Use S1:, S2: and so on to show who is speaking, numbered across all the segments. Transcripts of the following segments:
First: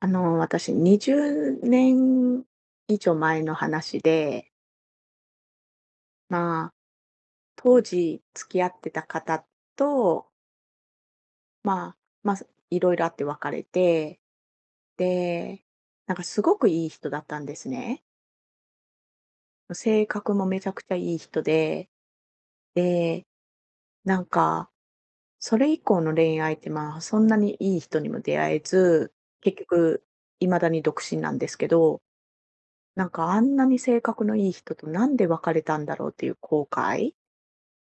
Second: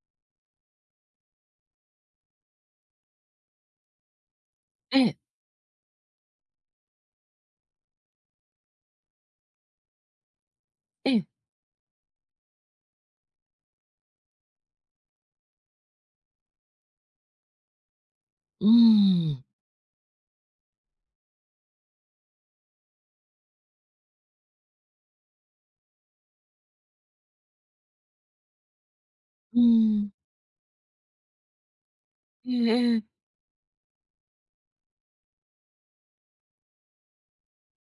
S1: 私、20年以上前の話で、
S2: ええ、
S1: まあ、当時付き合ってた方と、
S2: ええ、
S1: まあ、まあ、いろいろあって別れて、で、なんかすごくいい人だったんですね。
S2: うーん、
S1: 性格もめちゃくちゃいい人で、で、なんか、それ以降の恋愛って、まあ、そんなにいい人にも出会えず、結
S2: うー
S1: 局、
S2: ん、
S1: 未だに独身なんですけど、
S2: えええ
S1: なん
S2: え。
S1: かあんなに性格のいい人となんで別れたんだろうっていう後悔、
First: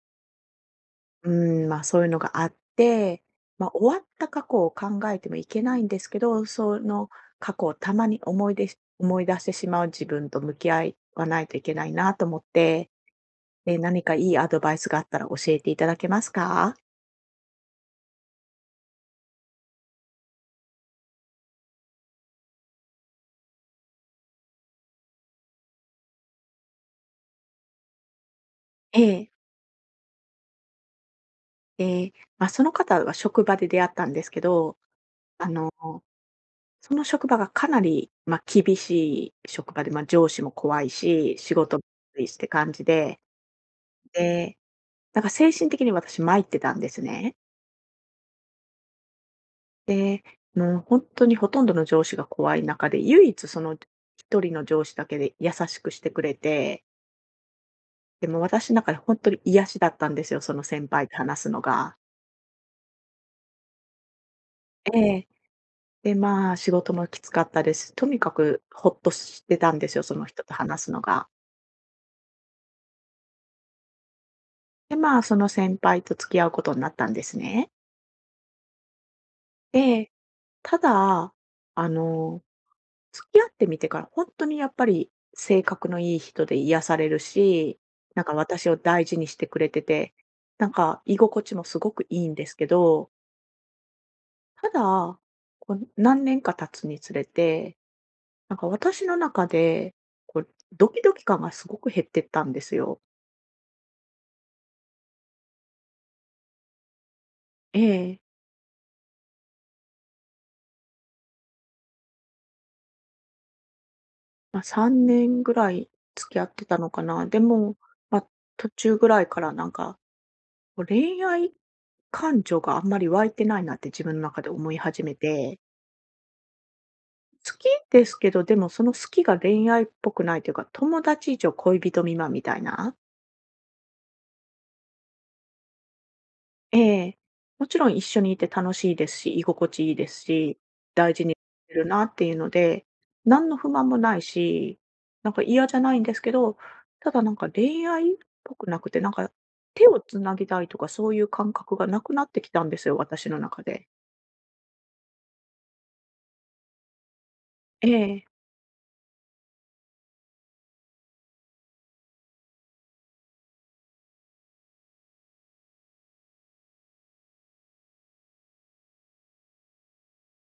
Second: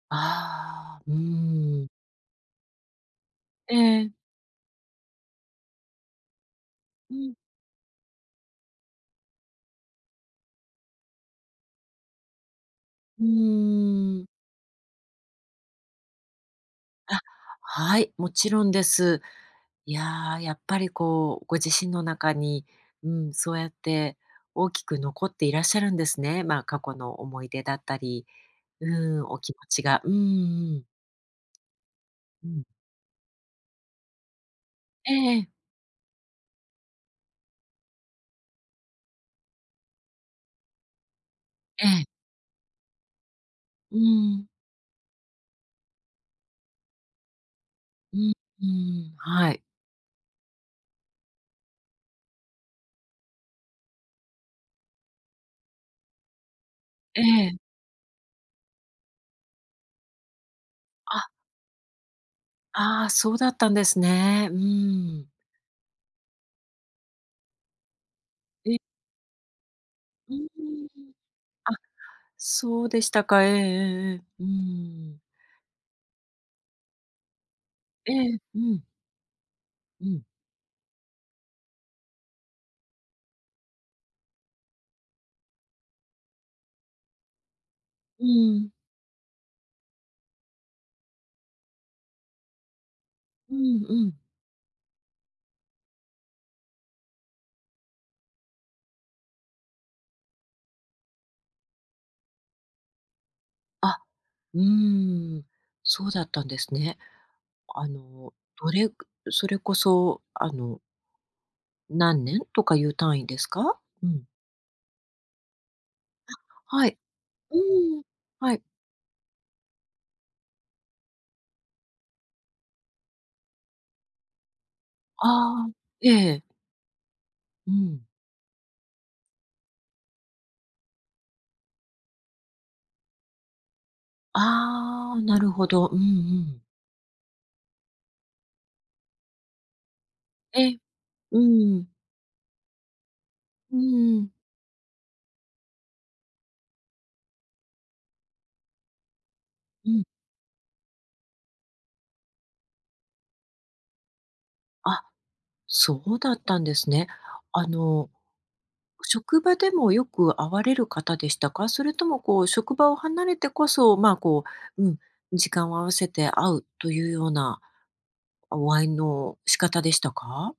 S2: ああ、う
S1: うん、ま、
S2: ーん、
S1: そういうのがあって、ま、
S2: え
S1: 終わっ
S2: え、
S1: た過去を考えてもいけないんですけど、その
S2: うん、
S1: 過去をたまに思い出し思い出してしまう自分と向き合いわないといけないなと思って、
S2: う
S1: で、何か
S2: ー
S1: い
S2: ん。
S1: いアドバイスがあったら教えていただけますか？
S2: あ、はい、もちろんです。いや、やっぱりこう、ご自身の中に、うん、そうやって大きく残っていらっしゃるんですね。まあ、過去の思い出だったり、
S1: え
S2: うん、
S1: え。
S2: お気持ちが。うんうん
S1: で、
S2: う
S1: ま、そ
S2: ん。
S1: の方は職場で出会ったんですけど、
S2: えええ
S1: あ
S2: え、
S1: のその職場がかなり、まあ、厳しい職場で、まあ、上司も怖いし、仕事もき
S2: ええ、
S1: ついしって感じで、
S2: うん、
S1: で、なんか精神的に私参ってたんですね。
S2: うん、うん、はい。
S1: で、もう本当にほとんどの上司が怖い中で、唯一その一人の上司だけで優しくしてくれて、
S2: ええ。
S1: で、も私の中で本当に癒しだったんですよ、その先輩と
S2: あ、
S1: 話すのが。
S2: ああ、そうだったんですね。う
S1: ええ。
S2: ん。
S1: で、まあ、仕事もきつかったです。とにかく
S2: え
S1: ほ
S2: え
S1: っとしてたんですよ、その
S2: うー
S1: 人と話
S2: ん。
S1: すのが。
S2: あ、そうでしたか。ええええええ。うー
S1: で、ま
S2: ん。
S1: あ、その先輩と付き合うことになったんですね。
S2: ええ、うん、う
S1: で、
S2: ん。
S1: ただ、あの、付き合ってみてから本当にやっぱり性格のいい人で癒されるし、な
S2: う
S1: んか
S2: ー
S1: 私
S2: ん、
S1: を大事にしてくれてて、なんか居心地もすごくいいんですけど、
S2: うんうん。
S1: ただ、こう何年か経つにつれて、なんか私の中で、こうドキドキ感がすごく減ってったんですよ。
S2: あ、うーん、そうだったんですね。
S1: え
S2: あ
S1: え。
S2: の、どれくそれこそ、あの、何年とかいう単位ですか？うん。
S1: まあ、3年ぐらい付き合ってた
S2: は
S1: の
S2: い。
S1: かな。で
S2: う
S1: も、
S2: ーん、
S1: まあ、
S2: はい。
S1: 途中ぐらいからなんか、こう恋愛感情があんまり湧いてないなって自分の中で思い始めて、
S2: ああ、ええ、
S1: 好き
S2: うん。
S1: ですけど、でもその好きが恋愛っぽくないというか、友達以上恋人未満みたいな。
S2: ああ、なるほど。うんうん。
S1: ええ。もちろん一緒にいて楽しいですし、居心地いいですし、
S2: ええ、
S1: 大事にし
S2: う
S1: てる
S2: ん、
S1: なっていうので、何の不
S2: う
S1: 満もない
S2: ーん、
S1: し、なんか嫌じゃないんですけど、ただなんか恋愛っぽくなくて、なんか手
S2: う
S1: を
S2: ん。
S1: つなぎたいとかそういう感覚がなくなってきたんですよ、私の中で。
S2: あ、そうだったんですね。あ
S1: え
S2: の、
S1: え。
S2: 職場でもよく会われる方でしたか？それともこう職場を離れてこそ、まあ、こう、うん、時間を合わせて会うというようなお会いの仕方でしたか？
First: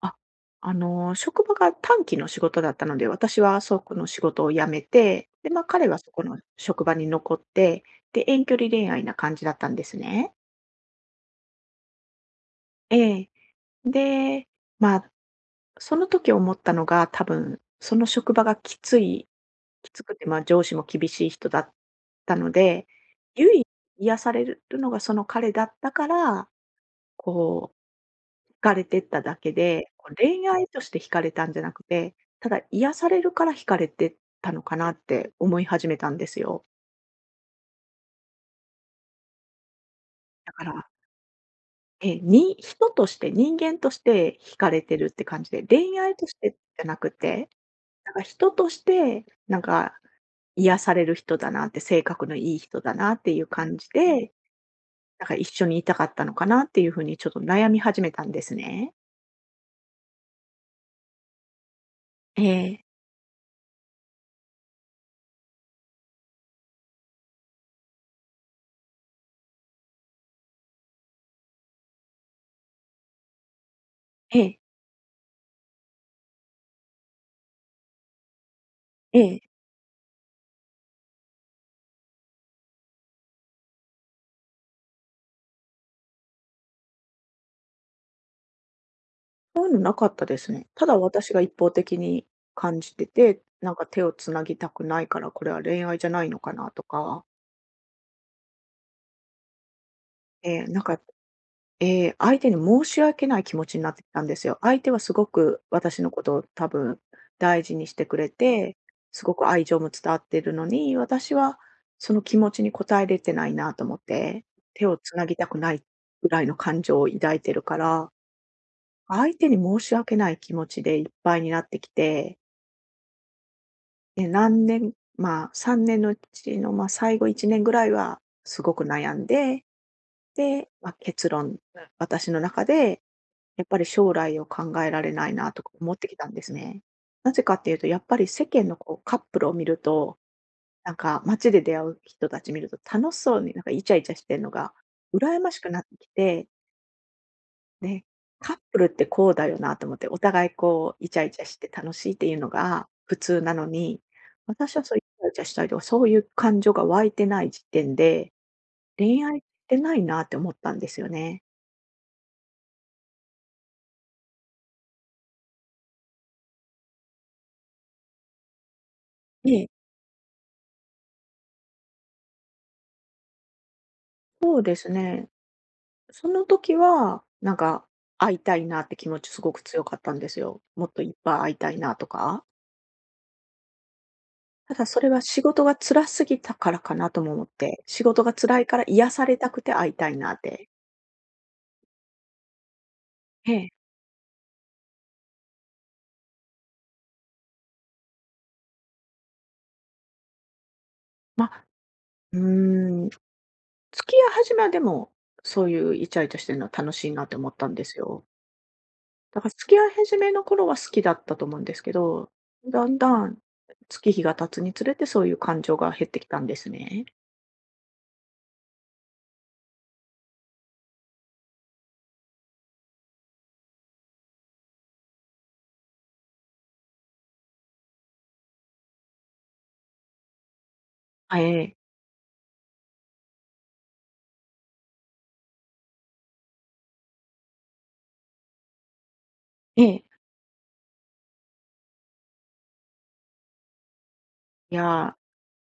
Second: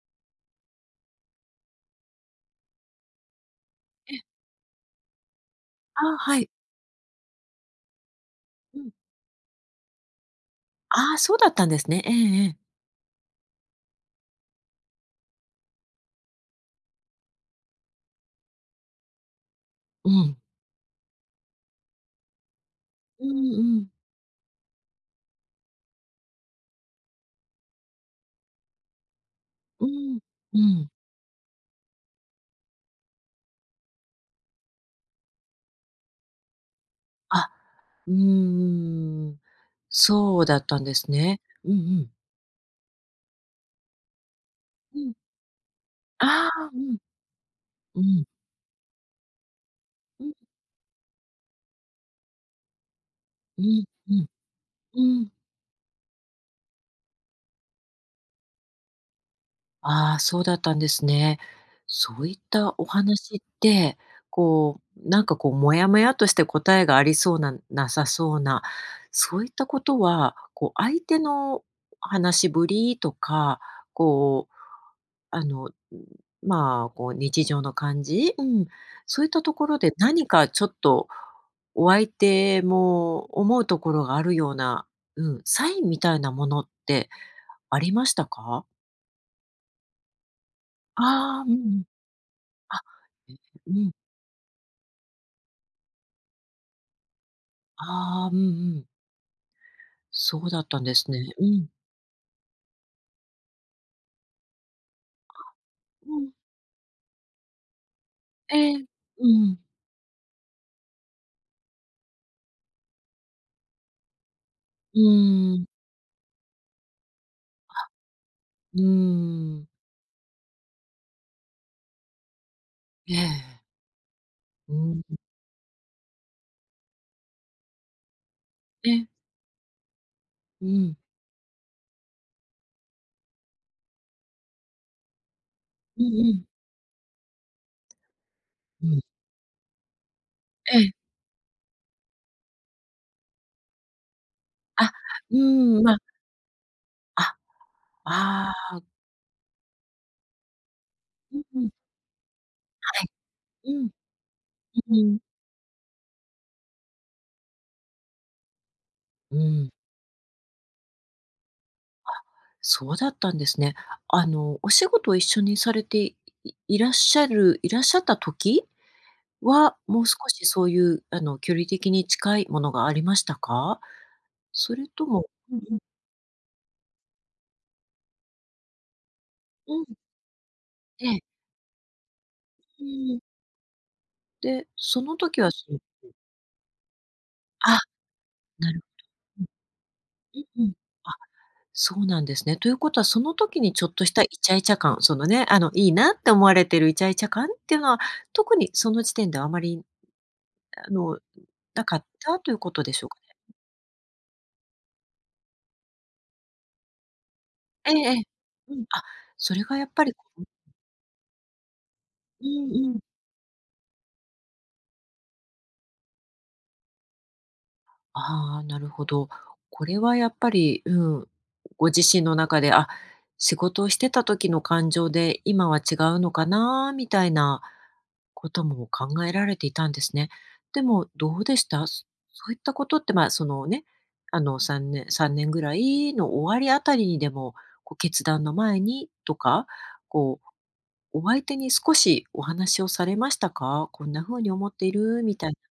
S1: あ、職場が短期の仕事だったので、私はそこの
S2: ええ、
S1: 仕事を辞めて、で、ま、彼はそ
S2: ああ、
S1: この
S2: はい。
S1: 職場に残って、で、遠距離
S2: う
S1: 恋
S2: ん。
S1: 愛な感じだったんですね。
S2: ああ、そうだったんですね。ええええ。
S1: ええ。で、まあ、その時思ったのが、多分その職場がきつ
S2: う
S1: くて、
S2: ん。
S1: まあ、上司も厳しい人だったので、
S2: う
S1: 唯一
S2: んうん。
S1: 癒されるのがその彼だったから、こう、惹かれてっただけ
S2: う
S1: で、こう
S2: ん。
S1: 恋
S2: う
S1: 愛とし
S2: ん。
S1: て惹かれたんじゃなくて、ただ癒されるから惹かれてったのかなって思い始めたんですよ。
S2: あ、うーん。そう
S1: だ
S2: だ
S1: か
S2: ったん
S1: ら、
S2: ですね。うんうん。
S1: ええ、に人として、人間として惹かれて
S2: う
S1: るっ
S2: ん。
S1: て感じで、恋愛とし
S2: ああ、
S1: て
S2: う
S1: じゃな
S2: ん。
S1: くて
S2: う
S1: なんか
S2: ん。
S1: 人として、なんか
S2: うん
S1: 癒される人だなって、性格のいい人だなっていう
S2: う
S1: 感
S2: ん
S1: じ
S2: うん。
S1: で、
S2: う
S1: なん
S2: ん。
S1: か一緒にいたかったのかなっていうふうにちょっと悩み始めたんですね。
S2: ああ、そうだったんですね。そういっ
S1: え
S2: た
S1: え、
S2: お話って、こう、なんかこう、もやもやとして答えがありそうななさそうな、そういったことは、こう、相手の話しぶりとか、
S1: え
S2: こう、
S1: え、
S2: あの、まあ、こう、日常の感じ、うん、
S1: え
S2: そういっ
S1: え。
S2: たところで何かちょっと、お相手も思うところがあるような、うん、サインみたいなものってありましたか？
S1: そういうのなかったですね。ただ私が
S2: ああー、
S1: 一
S2: う
S1: 方
S2: ん
S1: 的に
S2: あ、
S1: 感じて
S2: ええ、
S1: て、な
S2: う
S1: んか
S2: ん。
S1: 手をつなぎたくないから、これは恋愛じゃないのかなとか、
S2: ああ、うんうん。そ
S1: え
S2: うだ
S1: え、
S2: ったんですね。うん。
S1: 相手に申し訳ない気持ちになってきたんですよ。相手はすごく私の
S2: う
S1: こ
S2: ん。
S1: とを多分大事にしてくれ
S2: え
S1: て、
S2: え。
S1: す
S2: う
S1: ごく
S2: ん。
S1: 愛情も伝わってるのに、私はその気持ちに応えれてないなと思って、手を
S2: う
S1: つなぎた
S2: ー
S1: く
S2: ん。
S1: ないぐらいの感情を抱いてるから、
S2: うー
S1: 相手に
S2: ん。
S1: 申し訳ない気持ちでいっぱいになってきて、
S2: ええ。
S1: で、何
S2: う
S1: 年、
S2: ーん。
S1: まあ3年のうちの、まあ、最後1年ぐらいはすごく
S2: ええ。
S1: 悩んで、
S2: う
S1: で、まあ、
S2: ん。
S1: 結論、私の中でやっぱり将来を考えられないなとか思っ
S2: うん
S1: てきた
S2: う
S1: んです
S2: ん。
S1: ね。なぜかっていうと、やっぱり世間の
S2: う
S1: こ
S2: ん。
S1: うカップルを見ると、
S2: ええ。
S1: なんか街で出会う人たち見ると楽しそうになんかイチャイチャしてるのが
S2: あ、う
S1: 羨ましくな
S2: ーん、
S1: っ
S2: ま、
S1: てきて、
S2: あ、
S1: で、
S2: あ
S1: カッ
S2: あ
S1: プルってこうだよなと思って、お互いこうイチャイ
S2: う
S1: チ
S2: ん
S1: ャし
S2: うん、
S1: て
S2: は
S1: 楽しいっていうのが普通なの
S2: い。うん、
S1: に、私はそ
S2: う
S1: うイチ
S2: ん。
S1: ャイチャしたりとか、そういう感情が湧いてない時点で、恋
S2: う
S1: 愛っ
S2: ーん、
S1: てないなって思ったんですよね。
S2: そうだったんですね。あの、お仕事を一緒にされていらっしゃった時
S1: え
S2: は、
S1: え。
S2: もう少しそういう、あの、距離的に近いものがありましたか？
S1: そう
S2: そ
S1: で
S2: れ
S1: す
S2: とも
S1: ね。
S2: うんうん、
S1: その時は、会いたいなって気持ちすごく
S2: う
S1: 強
S2: ん、
S1: かったんですよ。もっと
S2: え
S1: いっ
S2: え、
S1: ぱい会いたいなとか。
S2: うんで、
S1: ただそ
S2: そ
S1: れ
S2: の
S1: は
S2: 時
S1: 仕
S2: は
S1: 事
S2: そ
S1: が
S2: の
S1: 辛すぎたからかなとも思っ
S2: あ、
S1: て、仕事が辛い
S2: な
S1: か
S2: る
S1: ら癒されたくて会いたいなっ
S2: うんう
S1: て。
S2: ん。あ、そうなんですね。ということはその
S1: え
S2: 時
S1: え。
S2: にちょっとしたイチャイチャ感、そのね、あの、いいなって思われてるイチャイチャ感っていうのは、特にその時点ではあまり、あの、
S1: まあ、
S2: なかっ
S1: う
S2: たということでし
S1: ー
S2: ょ
S1: ん、
S2: うか
S1: 付
S2: ね。
S1: き合い始めはでも、そういうイチャイチャしてるのは楽しいなって思ったんで
S2: ええ
S1: す
S2: ええ。
S1: よ。
S2: うん、あ、
S1: だから
S2: それ
S1: 付
S2: が
S1: き
S2: や
S1: 合い
S2: っぱり
S1: 始
S2: こ
S1: めの
S2: う
S1: 頃は好きだったと思うんですけど、
S2: う
S1: だ
S2: んう
S1: ん
S2: ん。
S1: だん月日が経つにつれてそういう感情が減ってきたんですね。
S2: ああ、なるほど。これはやっぱり、うん、ご自身の中で、あ、仕事をしてた時の感情で今は違うのかなみたいなことも考えられていたんですね。でもど
S1: え
S2: うでし
S1: え。
S2: たそそういったことって、まあ、そのね、3年ぐらいの終わりあたりにでも、こう決断の前にとか、
S1: ええ。
S2: こう、お相手に少しお話をされましたかこんな風に思っ
S1: い
S2: てい
S1: やー
S2: るみたいな。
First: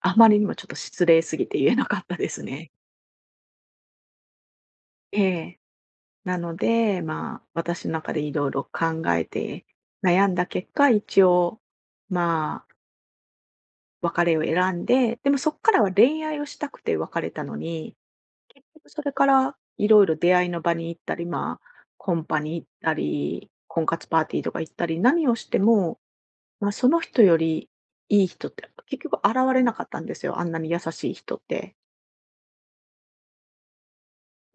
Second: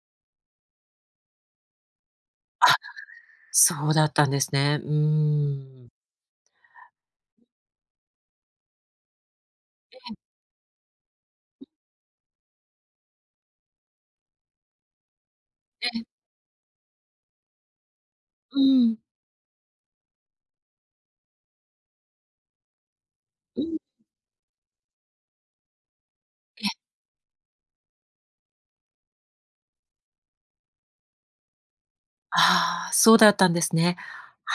S1: あまりにもちょっと失礼すぎて言えなかったです
S2: あ、
S1: ね。
S2: そうだったんですね。う
S1: ええ。
S2: ーん。
S1: なので、まあ、私の中でいろいろ考えて、悩んだ結果、一応、まあ、別れを選んで、でもそこから
S2: え
S1: は
S2: え、
S1: 恋愛をしたくて別れたのに、
S2: う
S1: 結局
S2: ん。
S1: それからいろいろ出会いの場に行ったり、まあ、コンパに行ったり、
S2: うん、
S1: 婚活パーティーとか行ったり、何をしても、
S2: え
S1: ま
S2: え、
S1: あ、その人よりいい人って結局現れなかったんですよ。あんなに優しい人って。
S2: ああ、そうだったんですね。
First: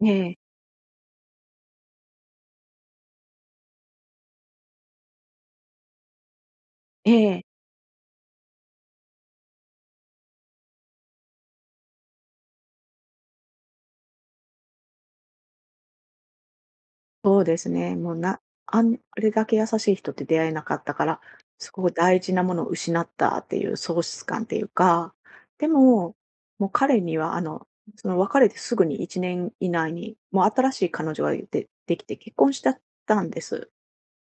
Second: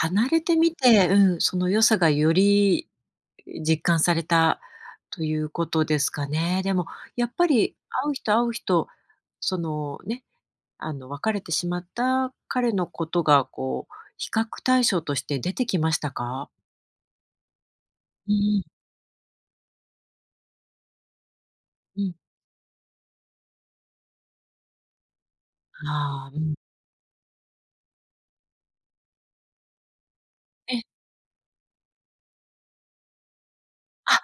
S1: ええ、
S2: れてみて、うん、その良さがより実感されたということですかね。でも
S1: え
S2: やっ
S1: え。
S2: ぱり会う人会う人、そのね、あの別れてしまった彼のことがこう、比較対象として出てきましたか？
S1: そうですね。もう
S2: う
S1: な
S2: ん
S1: あんあれだけ優しい人って出会えなかったから、すごく
S2: うん、うん。
S1: 大事なものを失ったっていう喪失感っていうか、でも、
S2: ああ、うん。
S1: もう彼にはその別れてすぐに1年以内に、もう新し
S2: え、
S1: い彼女ができて結婚しちゃったんです。
S2: あ、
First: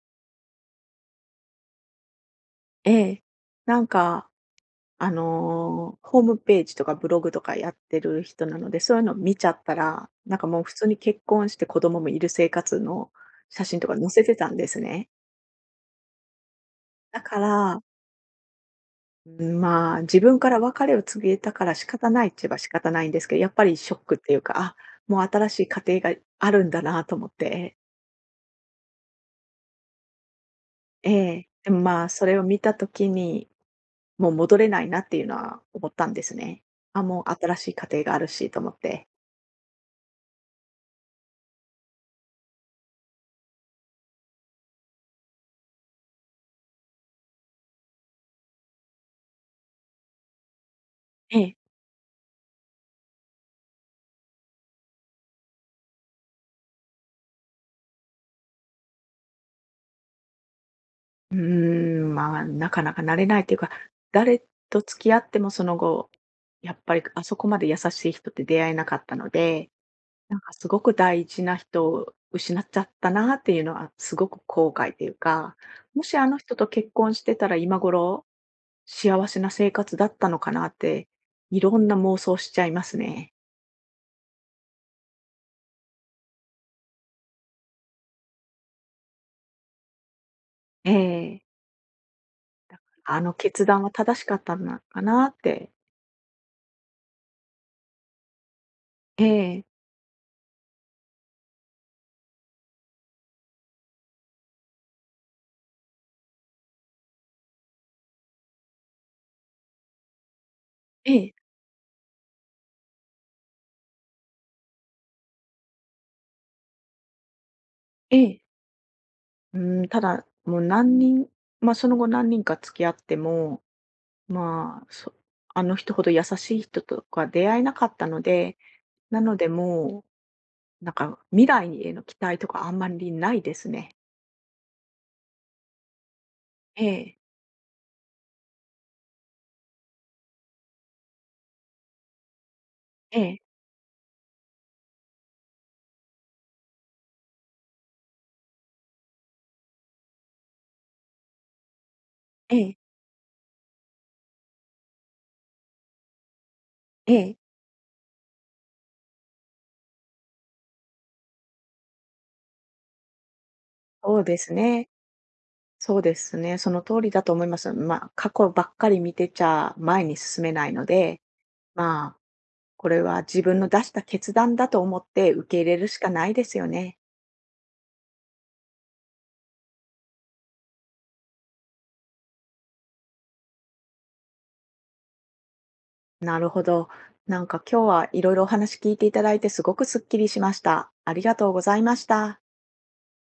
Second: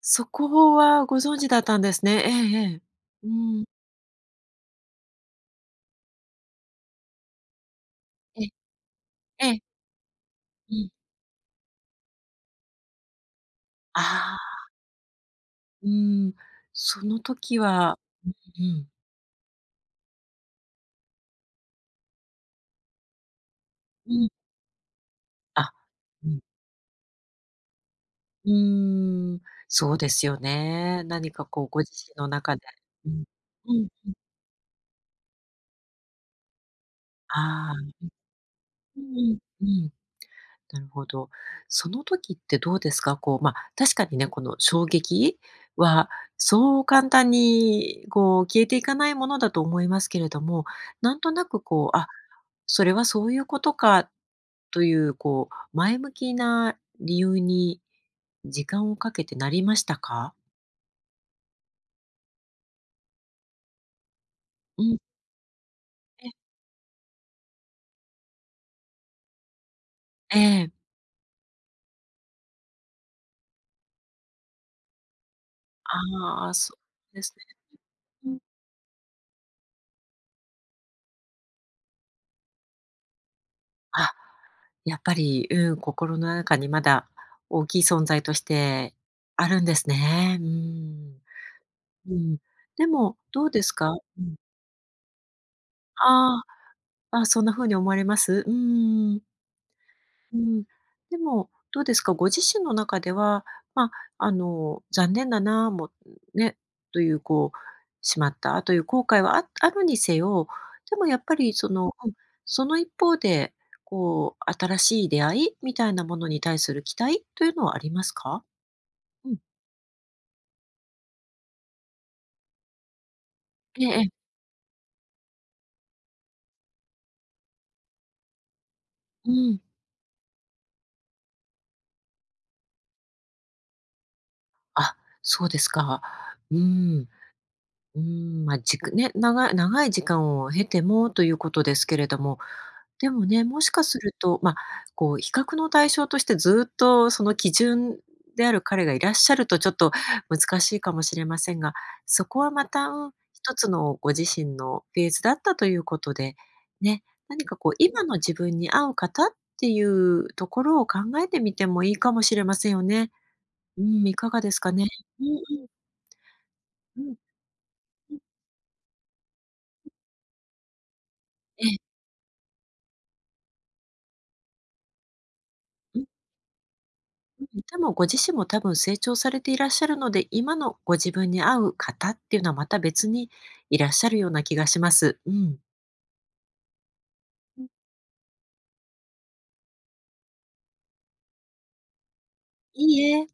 S2: そこはご存知だったんですね。ええええ。
S1: ええ。
S2: うん。
S1: なんか、ホームページとかブログとかやってる
S2: え、
S1: 人なので、そういうの見ち
S2: え
S1: ゃ
S2: え、
S1: ったら、なんかもう普
S2: う
S1: 通
S2: ん。
S1: に結婚して子供もいる生活の写真とか載せて
S2: あ
S1: たん
S2: あ。
S1: ですね。
S2: うーん、そ
S1: だ
S2: の
S1: か
S2: 時
S1: ら
S2: はうん、
S1: うん、まあ、自分から別れを告げたから仕方ないって言えば仕方ないんですけど、やっぱりショッ
S2: う
S1: クっ
S2: ん、
S1: ていうか、あ、もう新しい
S2: あ、
S1: 家庭が
S2: うん、
S1: あるんだなと思って、
S2: うーん、そうですよね。
S1: え
S2: 何か
S1: え、
S2: こう
S1: でも
S2: ご自
S1: まあ、
S2: 身
S1: そ
S2: の
S1: れを
S2: 中
S1: 見
S2: で
S1: た時
S2: うん、
S1: に、
S2: うん、
S1: もう戻れないなっていうのは思ったんですね。あ、もう新し
S2: あ
S1: い家庭
S2: あ、
S1: があるしと思っ
S2: う
S1: て。
S2: んうん、うん、なるほど。その時ってどうですか？こう、まあ、確かにね、この衝撃はそう簡単にこう消えていかないものだと思いますけれども、なんと
S1: え
S2: な
S1: え。
S2: くこう、あ、それはそういうことかという、こう、前向きな理由に時間をかけてなりましたか？
S1: うーん、まあ、なかなか慣れないというか、誰と
S2: うん。
S1: 付き合ってもその後、
S2: ええ
S1: やっぱりあそこまで優しい人って出会えなかったので、なんかすご
S2: え
S1: く大事な人を失っちゃったなっていうのはすごく後悔というか、もしあの
S2: ああ、
S1: 人と
S2: そ
S1: 結
S2: う
S1: 婚し
S2: です
S1: て
S2: ね。
S1: たら今頃
S2: うん。
S1: 幸せな生活だったのかなっていろんな妄想しちゃいますね。
S2: あ、やっぱり、うん、心の中にまだ大きい存在としてあるんですね。うー
S1: え
S2: ん。
S1: え。
S2: うん。でも、
S1: あの
S2: どうで
S1: 決
S2: す
S1: 断は
S2: か？
S1: 正
S2: う
S1: しか
S2: ん。
S1: ったのかなって。
S2: ああ、あ、そんな風に思われます？うーん。
S1: ええ。
S2: うん、でも、どうですか、ご自身の中では、まあ、あの、残念だな、もね、というこう、しまったという後悔はあるにせよ、でもやっ
S1: え
S2: ぱ
S1: え。
S2: りその、うん、その一方で、こう、新しい出会いみたいなものに対する期待というのはあります
S1: ええ。
S2: か？うん。
S1: うん、ただ、もう何人ま、その後何人か付き合っても、
S2: ええええ。
S1: まあ、そあの人ほど優しい人とか出会えなかったので、な
S2: う
S1: ので
S2: ん。
S1: もうなんか、未来への期待とかあんまりないですね。
S2: あ、そうですか。う
S1: え
S2: ん。
S1: え、
S2: うん、まあ、じくね、長い長い時間を経てもということですけれども、で
S1: え
S2: も
S1: え、
S2: ね、もしかすると、まあ、こう比較の対象としてずっとその基準である彼がいらっしゃるとちょっと難しいかもしれませんが、そこは
S1: え
S2: ま
S1: え、
S2: た、うん、一つのご自身のフェーズだったということで、ね、
S1: ええ、
S2: 何かこう今の自分に合う方っていうところを考えてみてもいいかもしれませんよね。うん、い
S1: そう
S2: か
S1: で
S2: がで
S1: す
S2: すかね？
S1: ね。
S2: うんうん。
S1: そうですね。その通
S2: うん、
S1: りだと思います。まあ、
S2: うん。
S1: 過去ばっかり見てちゃ前に進めないので、
S2: ええ。
S1: まあ、これは自分の出した決断だと思って受け入れるしかないですよね。
S2: うん、でもご自身も多分成長されていらっしゃるので、今のご自分に合う方っていうのはまた別にいらっしゃるような気がします。うん。
S1: なるほど。なんか今日はいろいろお話聞いていただいてすごくすっきりしました。ありがとうございました。
S2: いいえ。